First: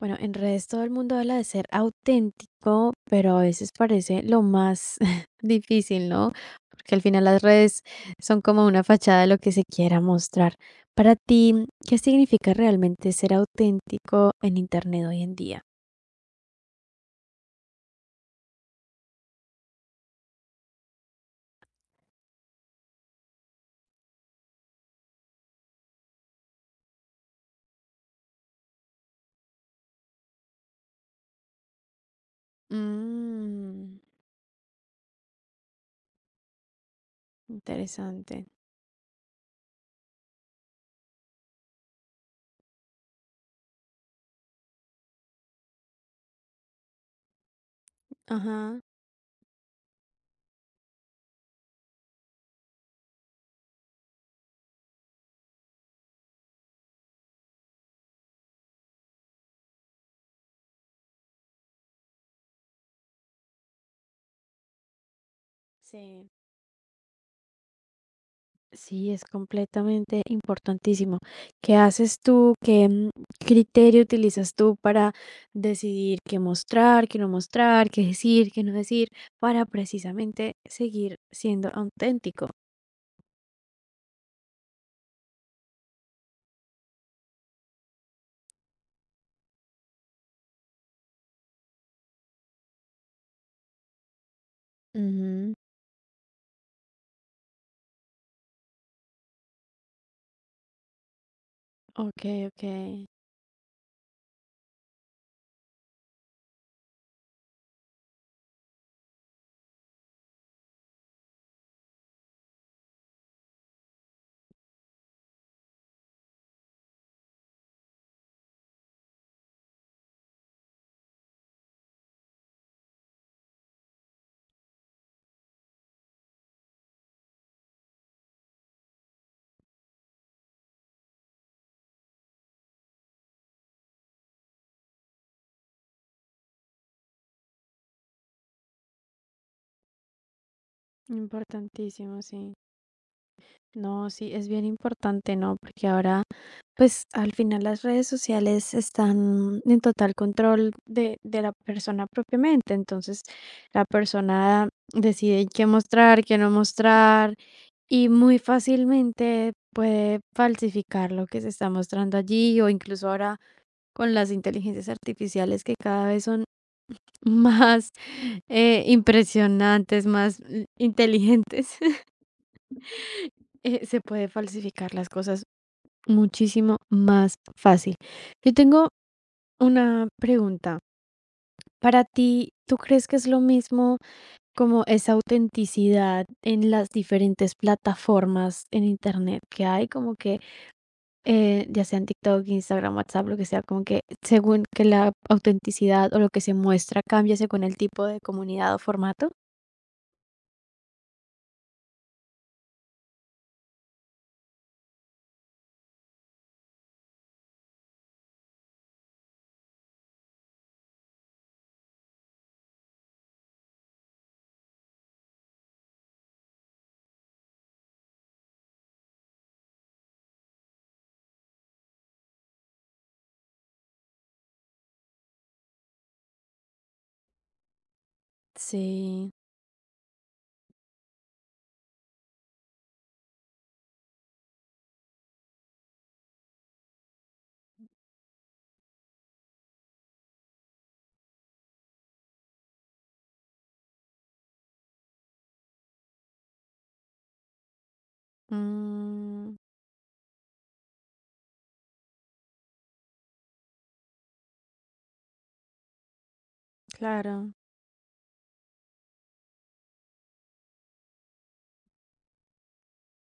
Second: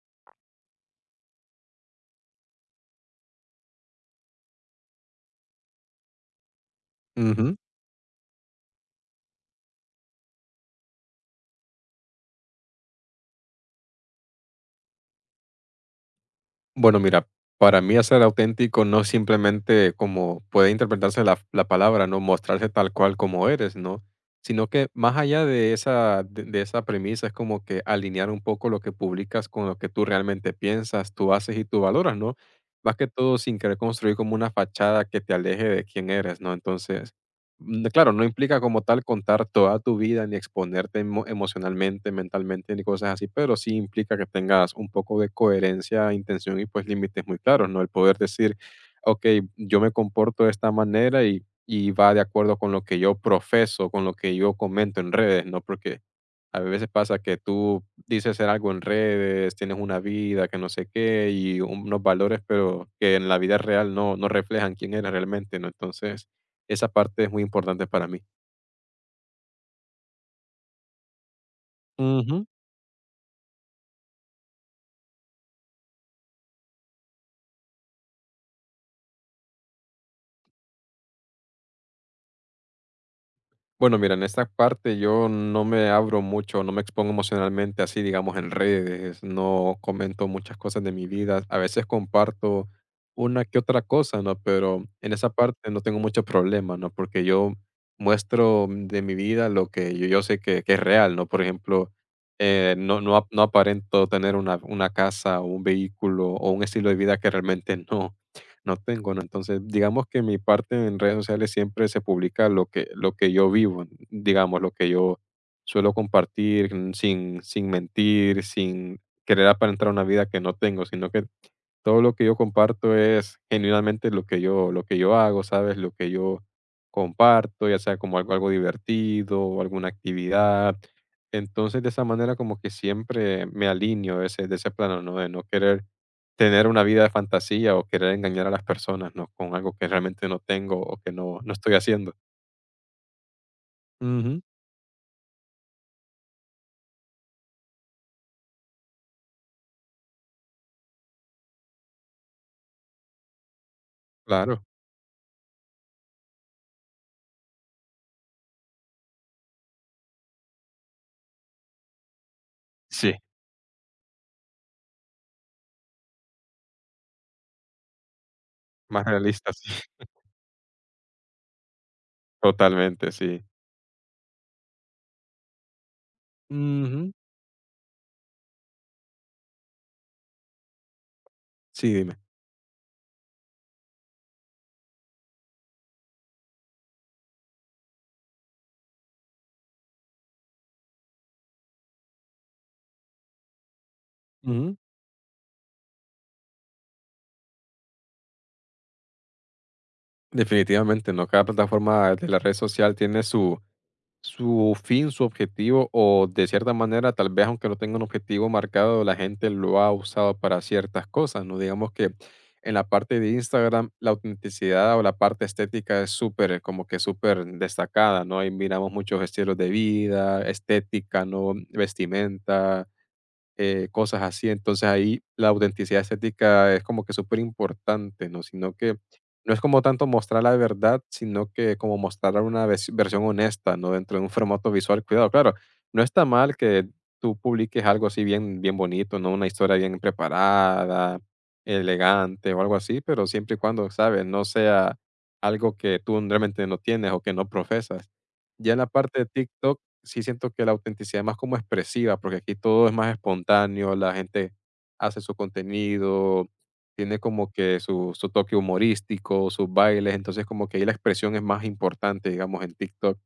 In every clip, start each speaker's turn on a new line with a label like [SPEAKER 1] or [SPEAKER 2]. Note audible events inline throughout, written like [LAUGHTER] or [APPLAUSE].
[SPEAKER 1] Bueno, en redes todo el mundo habla de ser auténtico, pero a veces parece lo más [LAUGHS] difícil, ¿no? Porque al final las
[SPEAKER 2] Ujú.
[SPEAKER 1] redes son como una fachada de lo que se quiera mostrar. Para ti, ¿qué significa realmente ser auténtico en Internet hoy en día?
[SPEAKER 2] Bueno, mira, para mí hacer auténtico no es simplemente como puede interpretarse la palabra, ¿no? Mostrarse tal cual como eres, ¿no? Sino que más allá de esa, de esa premisa es como que alinear un poco lo que publicas con lo que tú realmente piensas, tú haces y tú valoras, ¿no? Más que todo sin querer
[SPEAKER 1] Mm,
[SPEAKER 2] construir como una fachada que te aleje de quién eres, ¿no? Entonces, mm, claro, no
[SPEAKER 1] Interesante.
[SPEAKER 2] implica como tal contar toda tu vida ni exponerte emocionalmente, mentalmente, ni cosas así, pero sí implica que tengas un poco de coherencia, intención y pues límites muy claros, ¿no? El poder decir,
[SPEAKER 1] Ajá,
[SPEAKER 2] ok, yo me comporto de esta manera y va de acuerdo con lo que yo profeso, con lo que yo comento en redes, ¿no? Porque a veces pasa que tú dices ser algo en redes, tienes una vida que no sé qué y unos valores, pero que en la vida real no, no reflejan quién eres realmente, ¿no? Entonces
[SPEAKER 1] sí.
[SPEAKER 2] esa parte es muy importante para mí.
[SPEAKER 1] Sí, es completamente importantísimo. ¿Qué haces
[SPEAKER 2] Ujú.
[SPEAKER 1] tú? ¿Qué criterio utilizas tú para decidir qué mostrar, qué no mostrar, qué decir, qué no decir, para precisamente seguir siendo auténtico?
[SPEAKER 2] Bueno, mira, en esta parte yo no me abro mucho, no me expongo emocionalmente así, digamos, en redes, no comento muchas cosas de mi vida. A veces comparto una que otra cosa, ¿no? Pero en esa
[SPEAKER 1] Ujú.
[SPEAKER 2] parte no tengo mucho problema, ¿no? Porque yo muestro de mi vida lo que yo sé que es real, ¿no? Por ejemplo,
[SPEAKER 1] Ok, ok.
[SPEAKER 2] no, no, no aparento tener una casa o un vehículo o un estilo de vida que realmente [LAUGHS] no. No tengo, ¿no? Entonces, digamos que mi parte en redes sociales siempre se publica lo que yo vivo, digamos, lo que yo suelo compartir, sin, sin mentir, sin querer aparentar una vida que no tengo, sino que todo lo que yo comparto es genuinamente lo que yo hago, ¿sabes? Lo que yo comparto, ya sea como algo algo divertido o alguna actividad. Entonces, de esa manera como que siempre me alineo de ese plano, ¿no? De no querer tener una vida de fantasía o querer engañar a las personas, ¿no? Con algo que realmente no tengo o que no no estoy haciendo.
[SPEAKER 1] Importantísimo, sí. No, sí,
[SPEAKER 2] Ujú,
[SPEAKER 1] es bien importante, ¿no? Porque ahora, pues al final las redes sociales están en total control de la persona propiamente. Entonces, la
[SPEAKER 2] claro.
[SPEAKER 1] persona decide qué mostrar, qué no mostrar y muy fácilmente puede falsificar lo que se está mostrando allí o incluso
[SPEAKER 2] Sí.
[SPEAKER 1] ahora con las inteligencias artificiales que cada vez son [LAUGHS] más
[SPEAKER 2] Más realista, sí.
[SPEAKER 1] impresionantes,
[SPEAKER 2] [LAUGHS]
[SPEAKER 1] más inteligentes, [LAUGHS]
[SPEAKER 2] Totalmente, sí.
[SPEAKER 1] se puede falsificar las cosas muchísimo
[SPEAKER 2] Ujú.
[SPEAKER 1] más fácil. Yo tengo una pregunta.
[SPEAKER 2] Sí,
[SPEAKER 1] Para
[SPEAKER 2] dime.
[SPEAKER 1] ti, ¿tú crees que es lo mismo como esa autenticidad en las diferentes plataformas en internet que hay? Como que, ya sean TikTok, Instagram, WhatsApp, lo que sea, como que según
[SPEAKER 2] Ujú.
[SPEAKER 1] que la autenticidad o lo que se muestra cambia según el tipo de comunidad o formato.
[SPEAKER 2] Definitivamente, ¿no? Cada plataforma de la red social tiene su, su fin, su objetivo, o de cierta manera, tal vez aunque no tenga un objetivo marcado, la gente lo ha usado para ciertas cosas, ¿no? Digamos que en la parte de Instagram, la autenticidad o la parte estética es súper, como que súper destacada, ¿no? Ahí miramos muchos estilos de vida, estética, ¿no? Vestimenta, cosas así. Entonces ahí la autenticidad estética es como que súper importante, ¿no? Sino que
[SPEAKER 1] Sí,
[SPEAKER 2] no es como tanto mostrar la verdad, sino que como mostrar una versión honesta, ¿no? Dentro de un formato visual, cuidado, claro. No está mal que tú publiques algo así bien, bien bonito, ¿no? Una historia bien preparada, elegante o algo así, pero siempre y cuando, ¿sabes? No sea algo que tú realmente no tienes o que no profesas. Ya en la parte de
[SPEAKER 1] mm,
[SPEAKER 2] TikTok sí siento que la autenticidad es más como expresiva, porque aquí todo es más espontáneo, la gente hace su contenido, tiene como
[SPEAKER 1] claro,
[SPEAKER 2] que su toque humorístico, sus bailes, entonces como que ahí la expresión es más importante, digamos, en TikTok.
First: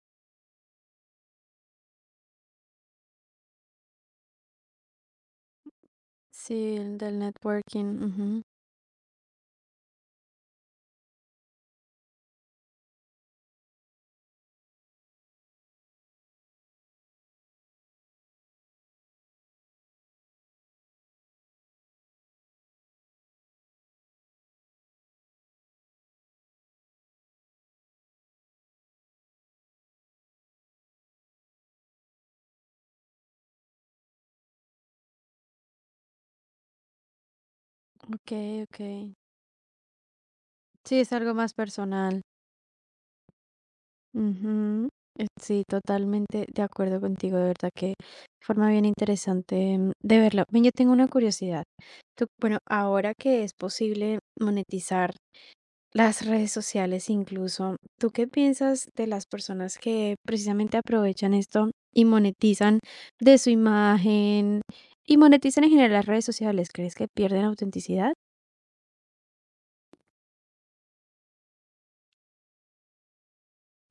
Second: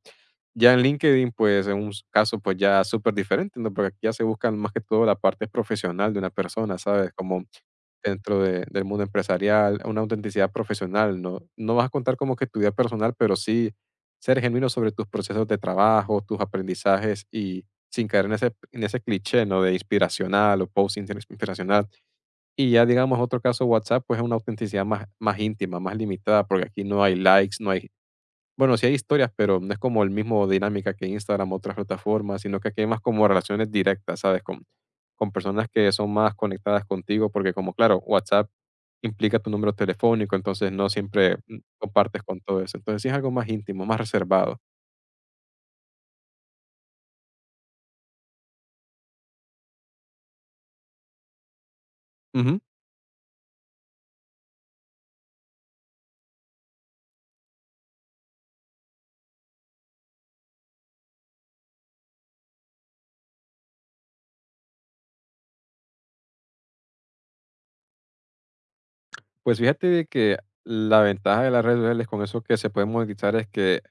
[SPEAKER 2] Ya en LinkedIn, pues en un caso, pues ya súper diferente, ¿no? Porque aquí ya se buscan más que todo la parte profesional de una
[SPEAKER 1] sí,
[SPEAKER 2] persona,
[SPEAKER 1] el
[SPEAKER 2] ¿sabes?
[SPEAKER 1] del
[SPEAKER 2] Como
[SPEAKER 1] networking,
[SPEAKER 2] dentro
[SPEAKER 1] ujú.
[SPEAKER 2] del mundo empresarial, una autenticidad profesional, ¿no? No vas a contar como que tu vida personal, pero sí ser genuino sobre tus procesos de trabajo, tus aprendizajes y sin caer en ese cliché, ¿no? De inspiracional o post inspiracional. Y ya, digamos, otro caso WhatsApp, pues es una autenticidad más, más íntima, más limitada, porque aquí no hay likes, no hay... Bueno, sí hay historias, pero no es como el mismo dinámica que Instagram o otras plataformas, sino que aquí hay más como relaciones directas, ¿sabes? Con personas que son más conectadas contigo, porque como, claro,
[SPEAKER 1] Ok,
[SPEAKER 2] WhatsApp
[SPEAKER 1] ok.
[SPEAKER 2] implica tu número telefónico, entonces no
[SPEAKER 1] Sí, es algo
[SPEAKER 2] siempre
[SPEAKER 1] más
[SPEAKER 2] compartes
[SPEAKER 1] personal.
[SPEAKER 2] con todo eso. Entonces sí es algo más íntimo, más reservado.
[SPEAKER 1] Ujú. Sí, totalmente de acuerdo contigo, de verdad que forma bien interesante de verlo. Ven, yo tengo una curiosidad. Tú,
[SPEAKER 2] Ujú.
[SPEAKER 1] bueno, ahora que es posible monetizar las redes sociales incluso. ¿Tú qué piensas de las personas que precisamente aprovechan esto y monetizan de su imagen y monetizan en general las redes sociales? ¿Crees que pierden autenticidad?
[SPEAKER 2] Pues fíjate de que la ventaja de las redes sociales con eso que se puede monetizar es que,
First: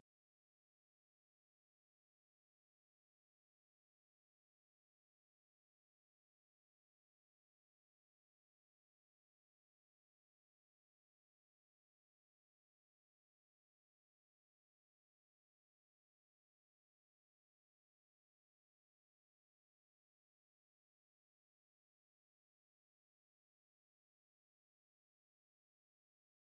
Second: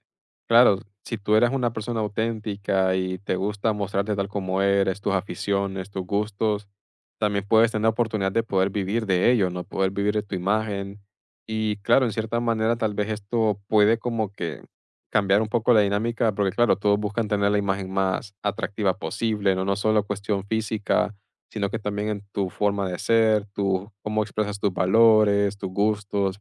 [SPEAKER 2] claro, si tú eres una persona auténtica y te gusta mostrarte tal como eres, tus aficiones, tus gustos, también puedes tener la oportunidad de poder vivir de ello, no poder vivir de tu imagen. Y claro, en cierta manera tal vez esto puede como que cambiar un poco la dinámica, porque claro, todos buscan tener la imagen más atractiva posible, no, no solo cuestión física, sino que también en tu forma de ser, tu, cómo expresas tus valores, tus gustos.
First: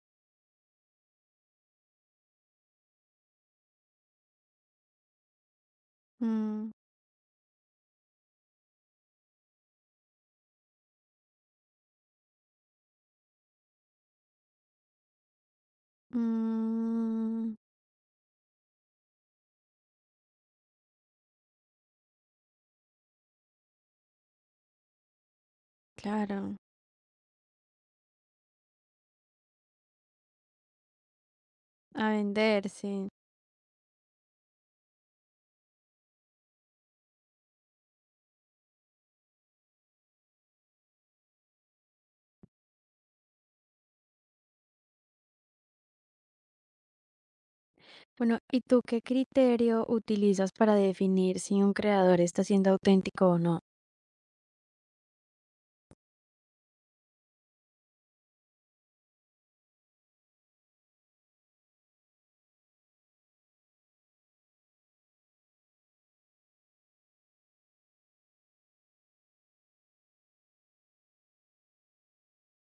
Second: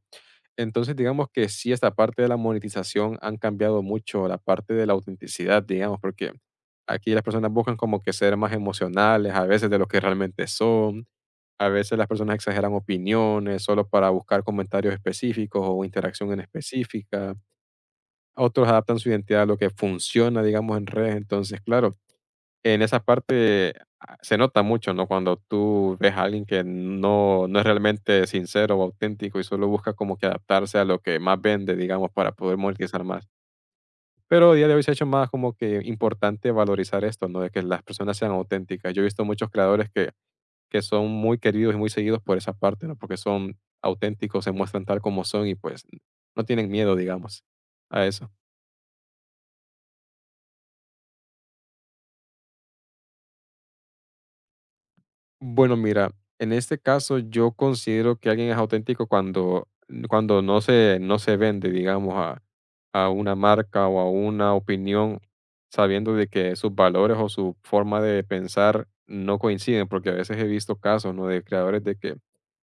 [SPEAKER 2] Entonces, digamos que sí, esta parte de la monetización han cambiado mucho la parte de la autenticidad, digamos, porque
[SPEAKER 1] Mm,
[SPEAKER 2] aquí las personas buscan como que ser más emocionales a veces de lo que realmente son. A veces las personas exageran opiniones solo para buscar comentarios específicos o interacción en específica.
[SPEAKER 1] mm,
[SPEAKER 2] Otros adaptan su identidad a lo que funciona, digamos, en redes. Entonces, claro, en esa parte a se nota mucho, ¿no? Cuando tú ves a alguien
[SPEAKER 1] claro,
[SPEAKER 2] que no es realmente sincero o auténtico y solo busca como que adaptarse a lo que más vende,
[SPEAKER 1] a
[SPEAKER 2] digamos, para poder monetizar
[SPEAKER 1] venderse.
[SPEAKER 2] más. Pero a día de hoy se ha hecho más como que importante valorizar esto, ¿no? De que las personas sean auténticas. Yo he visto muchos creadores que son muy queridos y muy seguidos por esa parte, ¿no? Porque son auténticos, se muestran tal como son y, pues, no tienen miedo, digamos, a eso.
[SPEAKER 1] Bueno, ¿y tú qué criterio utilizas para definir si un creador está siendo auténtico o no?
[SPEAKER 2] Bueno, mira, en este caso yo considero que alguien es auténtico cuando, cuando no se, no se vende, digamos, a una marca o a una opinión, sabiendo de que sus valores o su forma de pensar no coinciden, porque a veces he visto casos, ¿no? De creadores de que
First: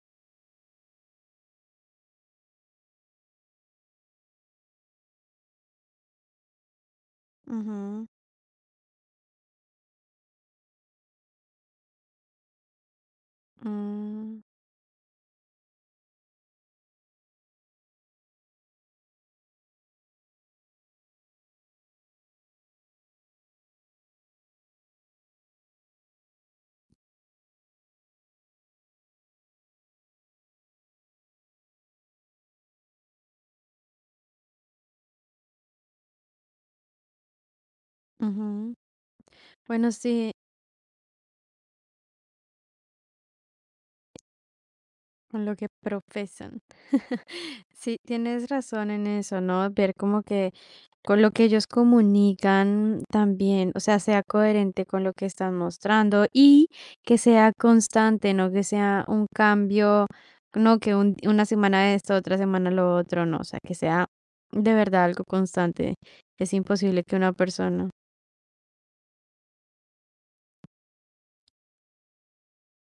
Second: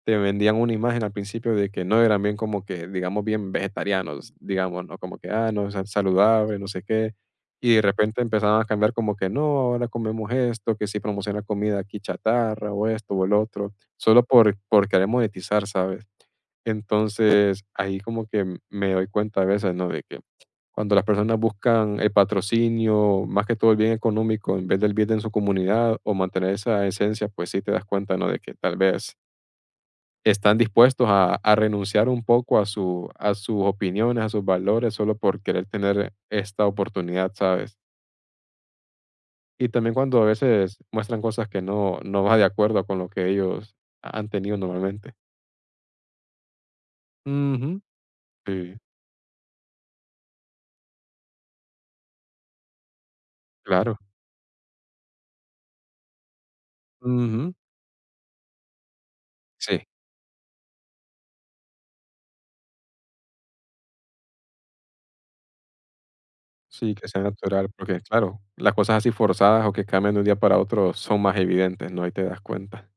[SPEAKER 2] te vendían una imagen al principio de que no eran bien como que, digamos, bien vegetarianos, digamos, ¿no? Como que, ah, no, saludable, no sé qué. Y de
[SPEAKER 1] Ujú,
[SPEAKER 2] repente empezaban a cambiar como que, no, ahora comemos esto, que si promociona comida aquí chatarra o esto o el otro, solo
[SPEAKER 1] mm,
[SPEAKER 2] por querer monetizar, ¿sabes? Entonces, ahí como que me doy cuenta a veces, ¿no? De que cuando las personas buscan el patrocinio, más que todo el bien económico, en vez del bien en su comunidad o mantener esa esencia, pues sí te das cuenta, ¿no? De que tal vez están dispuestos a renunciar un poco a, su, a sus opiniones, a sus valores, solo por querer tener esta oportunidad, ¿sabes?
[SPEAKER 1] ujú.
[SPEAKER 2] Y
[SPEAKER 1] Bueno,
[SPEAKER 2] también cuando a
[SPEAKER 1] sí,
[SPEAKER 2] veces muestran cosas que no, no va de acuerdo con lo que ellos han tenido normalmente.
[SPEAKER 1] con lo que profesan. [LAUGHS]
[SPEAKER 2] Ujú,
[SPEAKER 1] Sí, tienes
[SPEAKER 2] sí,
[SPEAKER 1] razón en eso, ¿no? Ver como que con lo que ellos comunican también, o
[SPEAKER 2] claro.
[SPEAKER 1] sea, sea coherente con lo que están mostrando y que sea
[SPEAKER 2] Ujú,
[SPEAKER 1] constante, no que sea un
[SPEAKER 2] sí,
[SPEAKER 1] cambio, no que una semana esto, otra semana lo otro, no, o sea, que sea de verdad algo constante. Es
[SPEAKER 2] sí,
[SPEAKER 1] imposible
[SPEAKER 2] que
[SPEAKER 1] que
[SPEAKER 2] sea
[SPEAKER 1] una
[SPEAKER 2] natural,
[SPEAKER 1] persona
[SPEAKER 2] porque claro, las cosas así forzadas o que cambian de un día para otro son más evidentes, ¿no? Ahí te das cuenta.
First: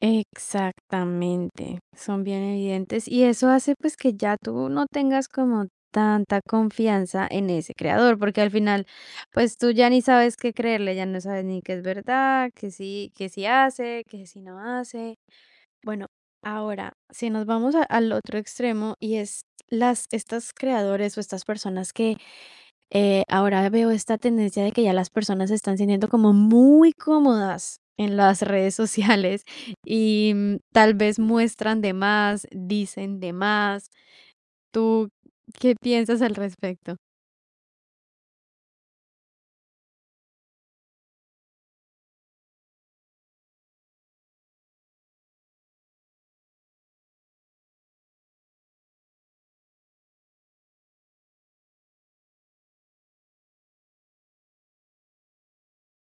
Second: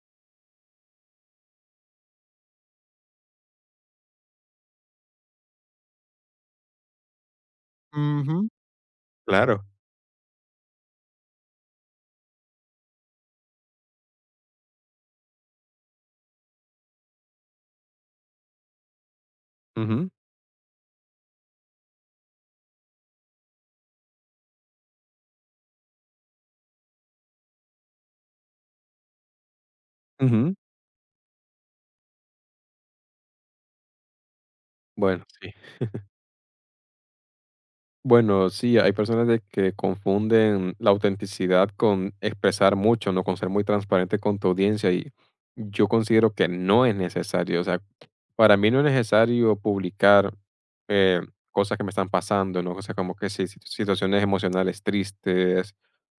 [SPEAKER 1] exactamente, son bien evidentes y eso hace pues que ya tú no tengas como tanta confianza en ese creador, porque
[SPEAKER 2] Ujú,
[SPEAKER 1] al final pues
[SPEAKER 2] claro.
[SPEAKER 1] tú ya ni sabes qué creerle, ya no sabes ni qué es verdad, que sí hace, que sí no hace. Bueno, ahora, si nos vamos al otro extremo y es las
[SPEAKER 2] Ujú,
[SPEAKER 1] estas creadores o estas personas que ahora veo esta tendencia de que ya las personas se están sintiendo como muy cómodas en las redes sociales [LAUGHS] y
[SPEAKER 2] ujú.
[SPEAKER 1] tal vez muestran de más, dicen de más. ¿Tú
[SPEAKER 2] Bueno, sí.
[SPEAKER 1] qué piensas al respecto?
[SPEAKER 2] Bueno, sí, hay personas de que confunden la autenticidad con expresar mucho, ¿no? Con ser muy transparente con tu audiencia y yo considero que no es necesario. O sea, para mí no es necesario publicar eh, cosas que me están pasando, ¿no? Cosas como que sí, situaciones emocionales tristes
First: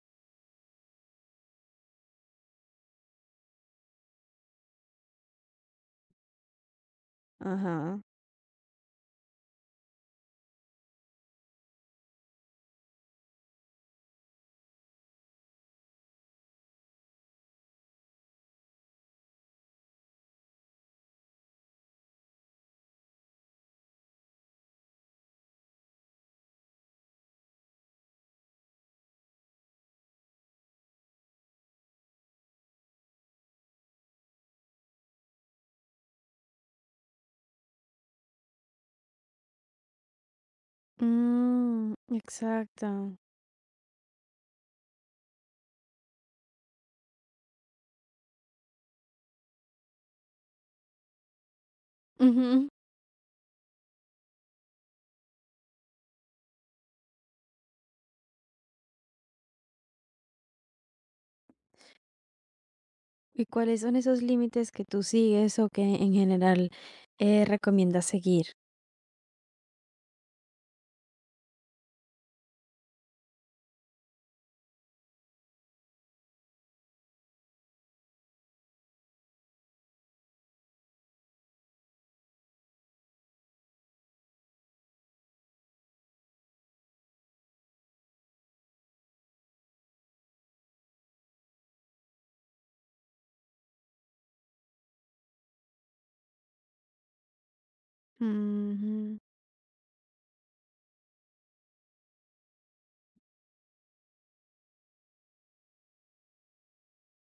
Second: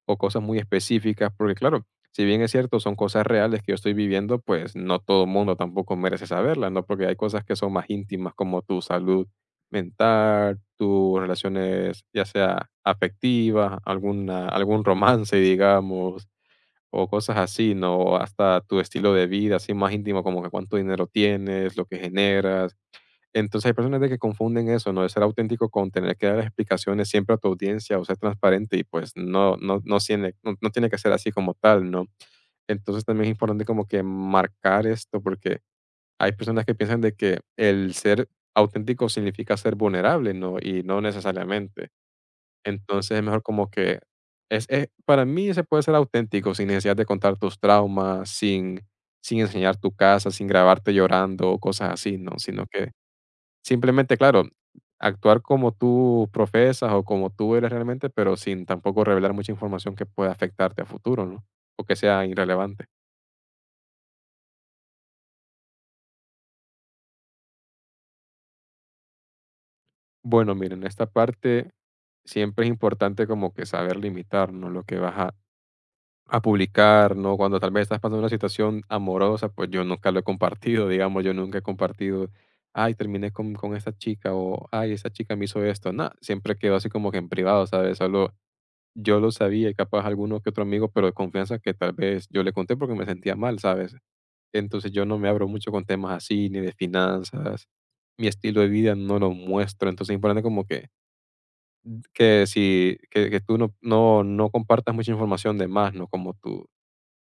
[SPEAKER 2] o cosas muy específicas, porque claro, si bien es cierto, son cosas reales que yo estoy viviendo, pues no todo el mundo tampoco merece saberlas, ¿no? Porque hay cosas que son más
[SPEAKER 1] Ajá.
[SPEAKER 2] íntimas como tu salud mental, tus relaciones, ya sea afectivas, alguna, algún romance, [LAUGHS] digamos, o cosas así, ¿no? O hasta tu estilo de vida, así más íntimo, como que cuánto dinero tienes, lo que generas. Entonces hay personas de que confunden eso, ¿no? De ser auténtico con tener que dar explicaciones siempre a tu audiencia o ser transparente y pues no, no, no, tiene, no, no tiene que ser así como tal, ¿no? Entonces también es importante como que marcar esto porque hay personas que piensan de que el ser auténtico significa ser vulnerable, ¿no? Y no necesariamente.
[SPEAKER 1] Mm, exacto.
[SPEAKER 2] Entonces es mejor como que para mí se puede ser auténtico sin necesidad de contar tus traumas, sin, sin enseñar tu casa, sin grabarte llorando o cosas así, ¿no? Sino
[SPEAKER 1] Ujú.
[SPEAKER 2] que simplemente, claro, actuar como tú profesas o como tú eres realmente, pero sin tampoco revelar mucha información que pueda afectarte a futuro, ¿no? O que sea irrelevante.
[SPEAKER 1] ¿Y cuáles son esos límites que tú sigues o que en general recomiendas seguir?
[SPEAKER 2] Bueno, miren, en esta parte siempre es importante como que saber limitar, ¿no? Lo que vas a publicar, ¿no? Cuando tal vez estás pasando una situación amorosa, pues yo nunca lo he compartido, digamos, yo nunca he compartido, ay, terminé con esta chica o, ay, esa chica me hizo esto. No, siempre quedó así como que en privado, ¿sabes? Solo yo lo sabía y capaz alguno que otro amigo, pero de confianza que tal vez yo le conté porque me sentía mal, ¿sabes? Entonces yo no me abro mucho con temas así, ni de finanzas, mi estilo de vida no
[SPEAKER 1] Ujú,
[SPEAKER 2] lo muestro, entonces es importante como que que tú no compartas mucha información de más, ¿no? Como tu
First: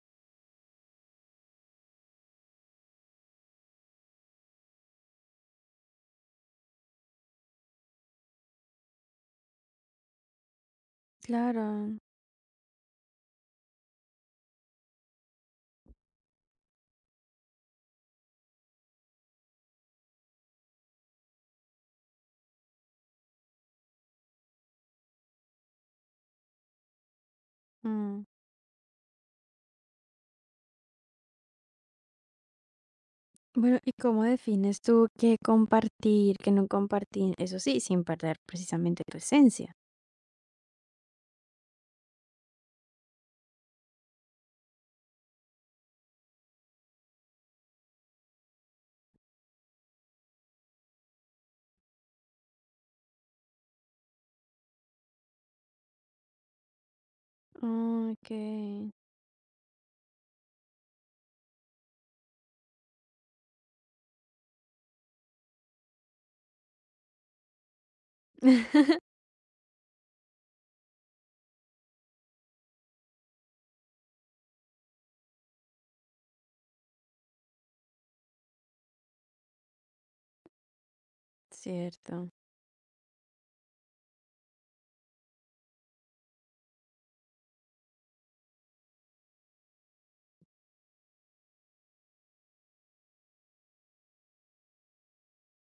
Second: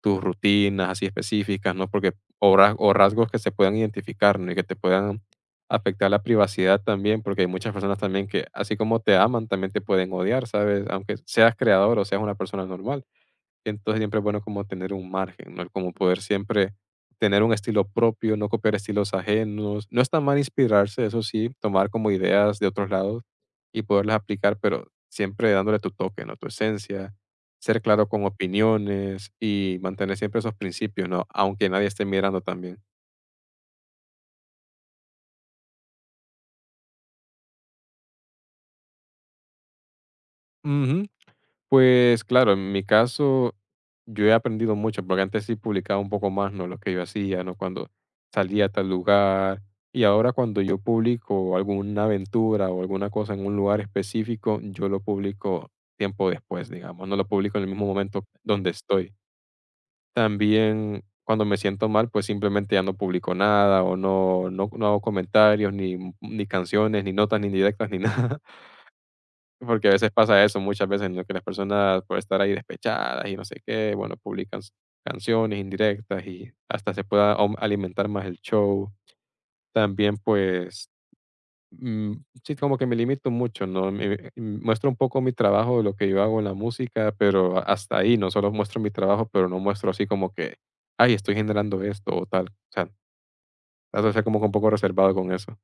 [SPEAKER 2] tus rutinas así específicas, ¿no? Porque o rasgos que se puedan identificar, ¿no? Y que te puedan afectar la privacidad también, porque hay muchas personas también que, así como te aman, también te pueden odiar, ¿sabes? Aunque seas creador
[SPEAKER 1] claro.
[SPEAKER 2] o seas una persona normal. Entonces siempre es bueno como tener un margen, ¿no? Como poder siempre tener un estilo propio, no copiar estilos ajenos. No está mal inspirarse, eso sí, tomar como ideas de otros lados y poderlas aplicar, pero siempre dándole tu toque, ¿no? Tu esencia, ser claro
[SPEAKER 1] Mm.
[SPEAKER 2] con opiniones y mantener siempre esos principios, ¿no? Aunque nadie esté mirando también.
[SPEAKER 1] Bueno, ¿y cómo defines tú qué compartir, qué no compartir? Eso sí, sin perder precisamente tu esencia.
[SPEAKER 2] Ujú. Pues claro, en mi caso, yo he aprendido mucho, porque antes sí publicaba un poco más, ¿no? Lo que yo hacía, ¿no? Cuando salía a tal lugar. Y ahora cuando yo publico alguna aventura o alguna cosa en un lugar específico, yo lo publico tiempo después, digamos. No lo publico en el mismo momento
[SPEAKER 1] Ok.
[SPEAKER 2] donde estoy. También cuando me siento mal, pues simplemente ya no publico nada o no, no, no hago comentarios, ni, ni canciones, ni notas, ni directas, ni nada. [LAUGHS]
[SPEAKER 1] [LAUGHS]
[SPEAKER 2] Porque a veces pasa eso, muchas veces, ¿no? Que las personas por estar ahí despechadas y no sé qué, bueno, canciones indirectas y hasta se pueda alimentar más el show. También, pues, mm,
[SPEAKER 1] Cierto.
[SPEAKER 2] sí, como que me limito mucho, ¿no? Muestro un poco mi trabajo, de lo que yo hago en la música, pero hasta ahí, no solo muestro mi trabajo, pero no muestro así como que, ay, estoy generando esto o tal. O sea, trato de ser como que un poco reservado con eso.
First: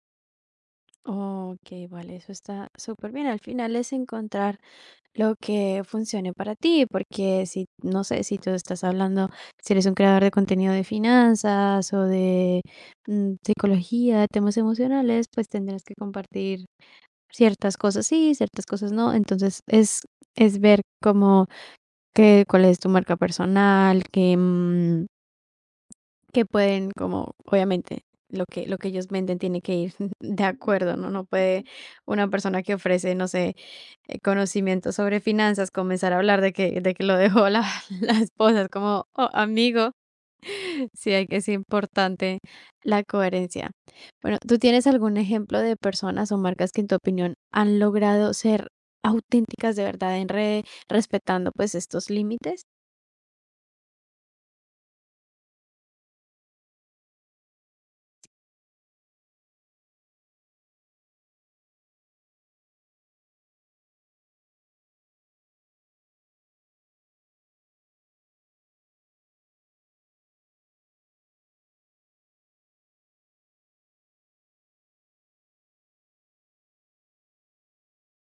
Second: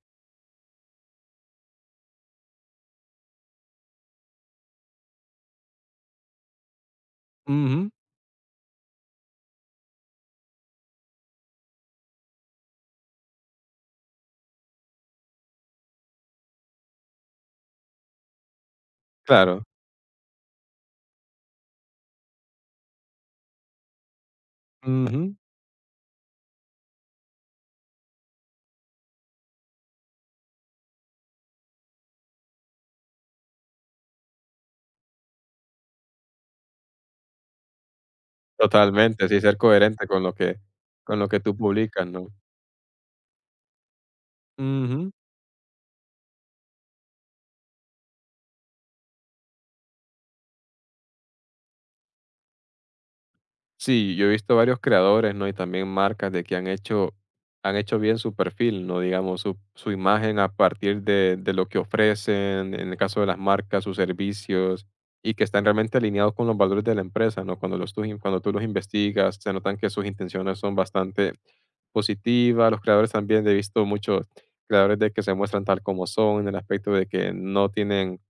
[SPEAKER 1] Ok, vale, eso está súper bien. Al final es encontrar lo que funcione para ti, porque si,
[SPEAKER 2] Ujú,
[SPEAKER 1] no sé, si tú estás hablando, si eres un creador de contenido de finanzas o de psicología, temas emocionales, pues tendrás que compartir ciertas cosas sí, ciertas cosas no. Entonces
[SPEAKER 2] claro.
[SPEAKER 1] es ver cómo que cuál es tu marca personal, que,
[SPEAKER 2] Ujú.
[SPEAKER 1] que pueden como, obviamente, lo que ellos venden tiene que ir [LAUGHS] de acuerdo, ¿no? No puede una persona que ofrece, no sé, conocimiento sobre finanzas comenzar a hablar de que lo dejó la, [LAUGHS] la esposa. Es como,
[SPEAKER 2] Totalmente,
[SPEAKER 1] "Oh,
[SPEAKER 2] sí, ser
[SPEAKER 1] amigo,
[SPEAKER 2] coherente
[SPEAKER 1] sí
[SPEAKER 2] con
[SPEAKER 1] hay
[SPEAKER 2] lo
[SPEAKER 1] que,
[SPEAKER 2] que
[SPEAKER 1] es
[SPEAKER 2] tú publicas, ¿no?
[SPEAKER 1] importante la coherencia. Bueno, ¿tú tienes
[SPEAKER 2] Ujú.
[SPEAKER 1] algún ejemplo de personas o marcas que en tu opinión han logrado ser auténticas de verdad en red, respetando pues estos límites?
[SPEAKER 2] Sí, yo he visto varios creadores, ¿no? Y también marcas de que han hecho bien su perfil, ¿no? Digamos, su imagen a partir de lo que ofrecen, en el caso de las marcas, sus servicios, y que están realmente alineados con los valores de la empresa, ¿no? Cuando cuando tú los investigas, se notan que sus intenciones son bastante positivas. Los creadores también, he visto muchos creadores de que se muestran tal como son, en el aspecto de que no tienen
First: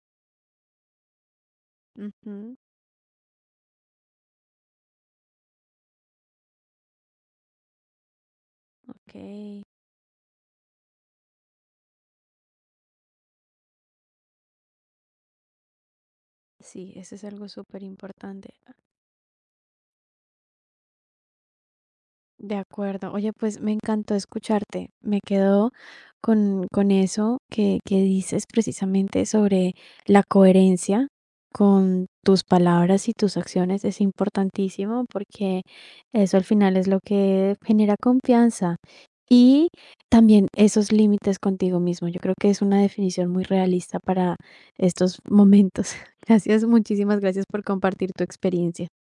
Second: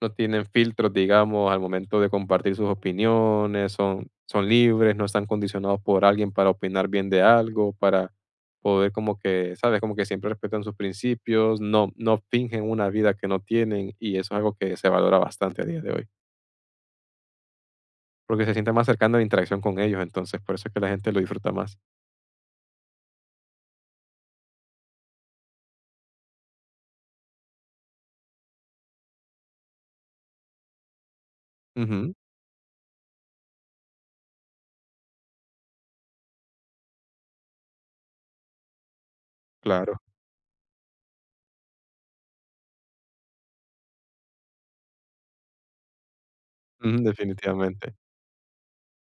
[SPEAKER 2] no tienen filtros, digamos, al momento de compartir
[SPEAKER 1] Ujú.
[SPEAKER 2] sus opiniones, son, son libres, no están condicionados por alguien para opinar bien de algo, para poder
[SPEAKER 1] Ok,
[SPEAKER 2] como que, ¿sabes? Como que siempre respetan sus principios, no, no fingen una vida que no tienen y eso es algo que se valora bastante a día de hoy,
[SPEAKER 1] sí, eso es algo súper
[SPEAKER 2] porque se
[SPEAKER 1] importante.
[SPEAKER 2] siente más cercano a la interacción con ellos, entonces por eso es que la gente lo disfruta más.
[SPEAKER 1] De acuerdo. Oye, pues me encantó escucharte. Me quedo con eso que dices precisamente sobre la coherencia con
[SPEAKER 2] Ujú,
[SPEAKER 1] tus palabras y tus acciones. Es importantísimo porque eso al final es lo que genera confianza. Y
[SPEAKER 2] claro,
[SPEAKER 1] también esos límites contigo mismo. Yo creo que es una definición muy realista para estos momentos. [LAUGHS] Gracias,
[SPEAKER 2] ujú,
[SPEAKER 1] muchísimas gracias por
[SPEAKER 2] definitivamente.
[SPEAKER 1] compartir tu experiencia.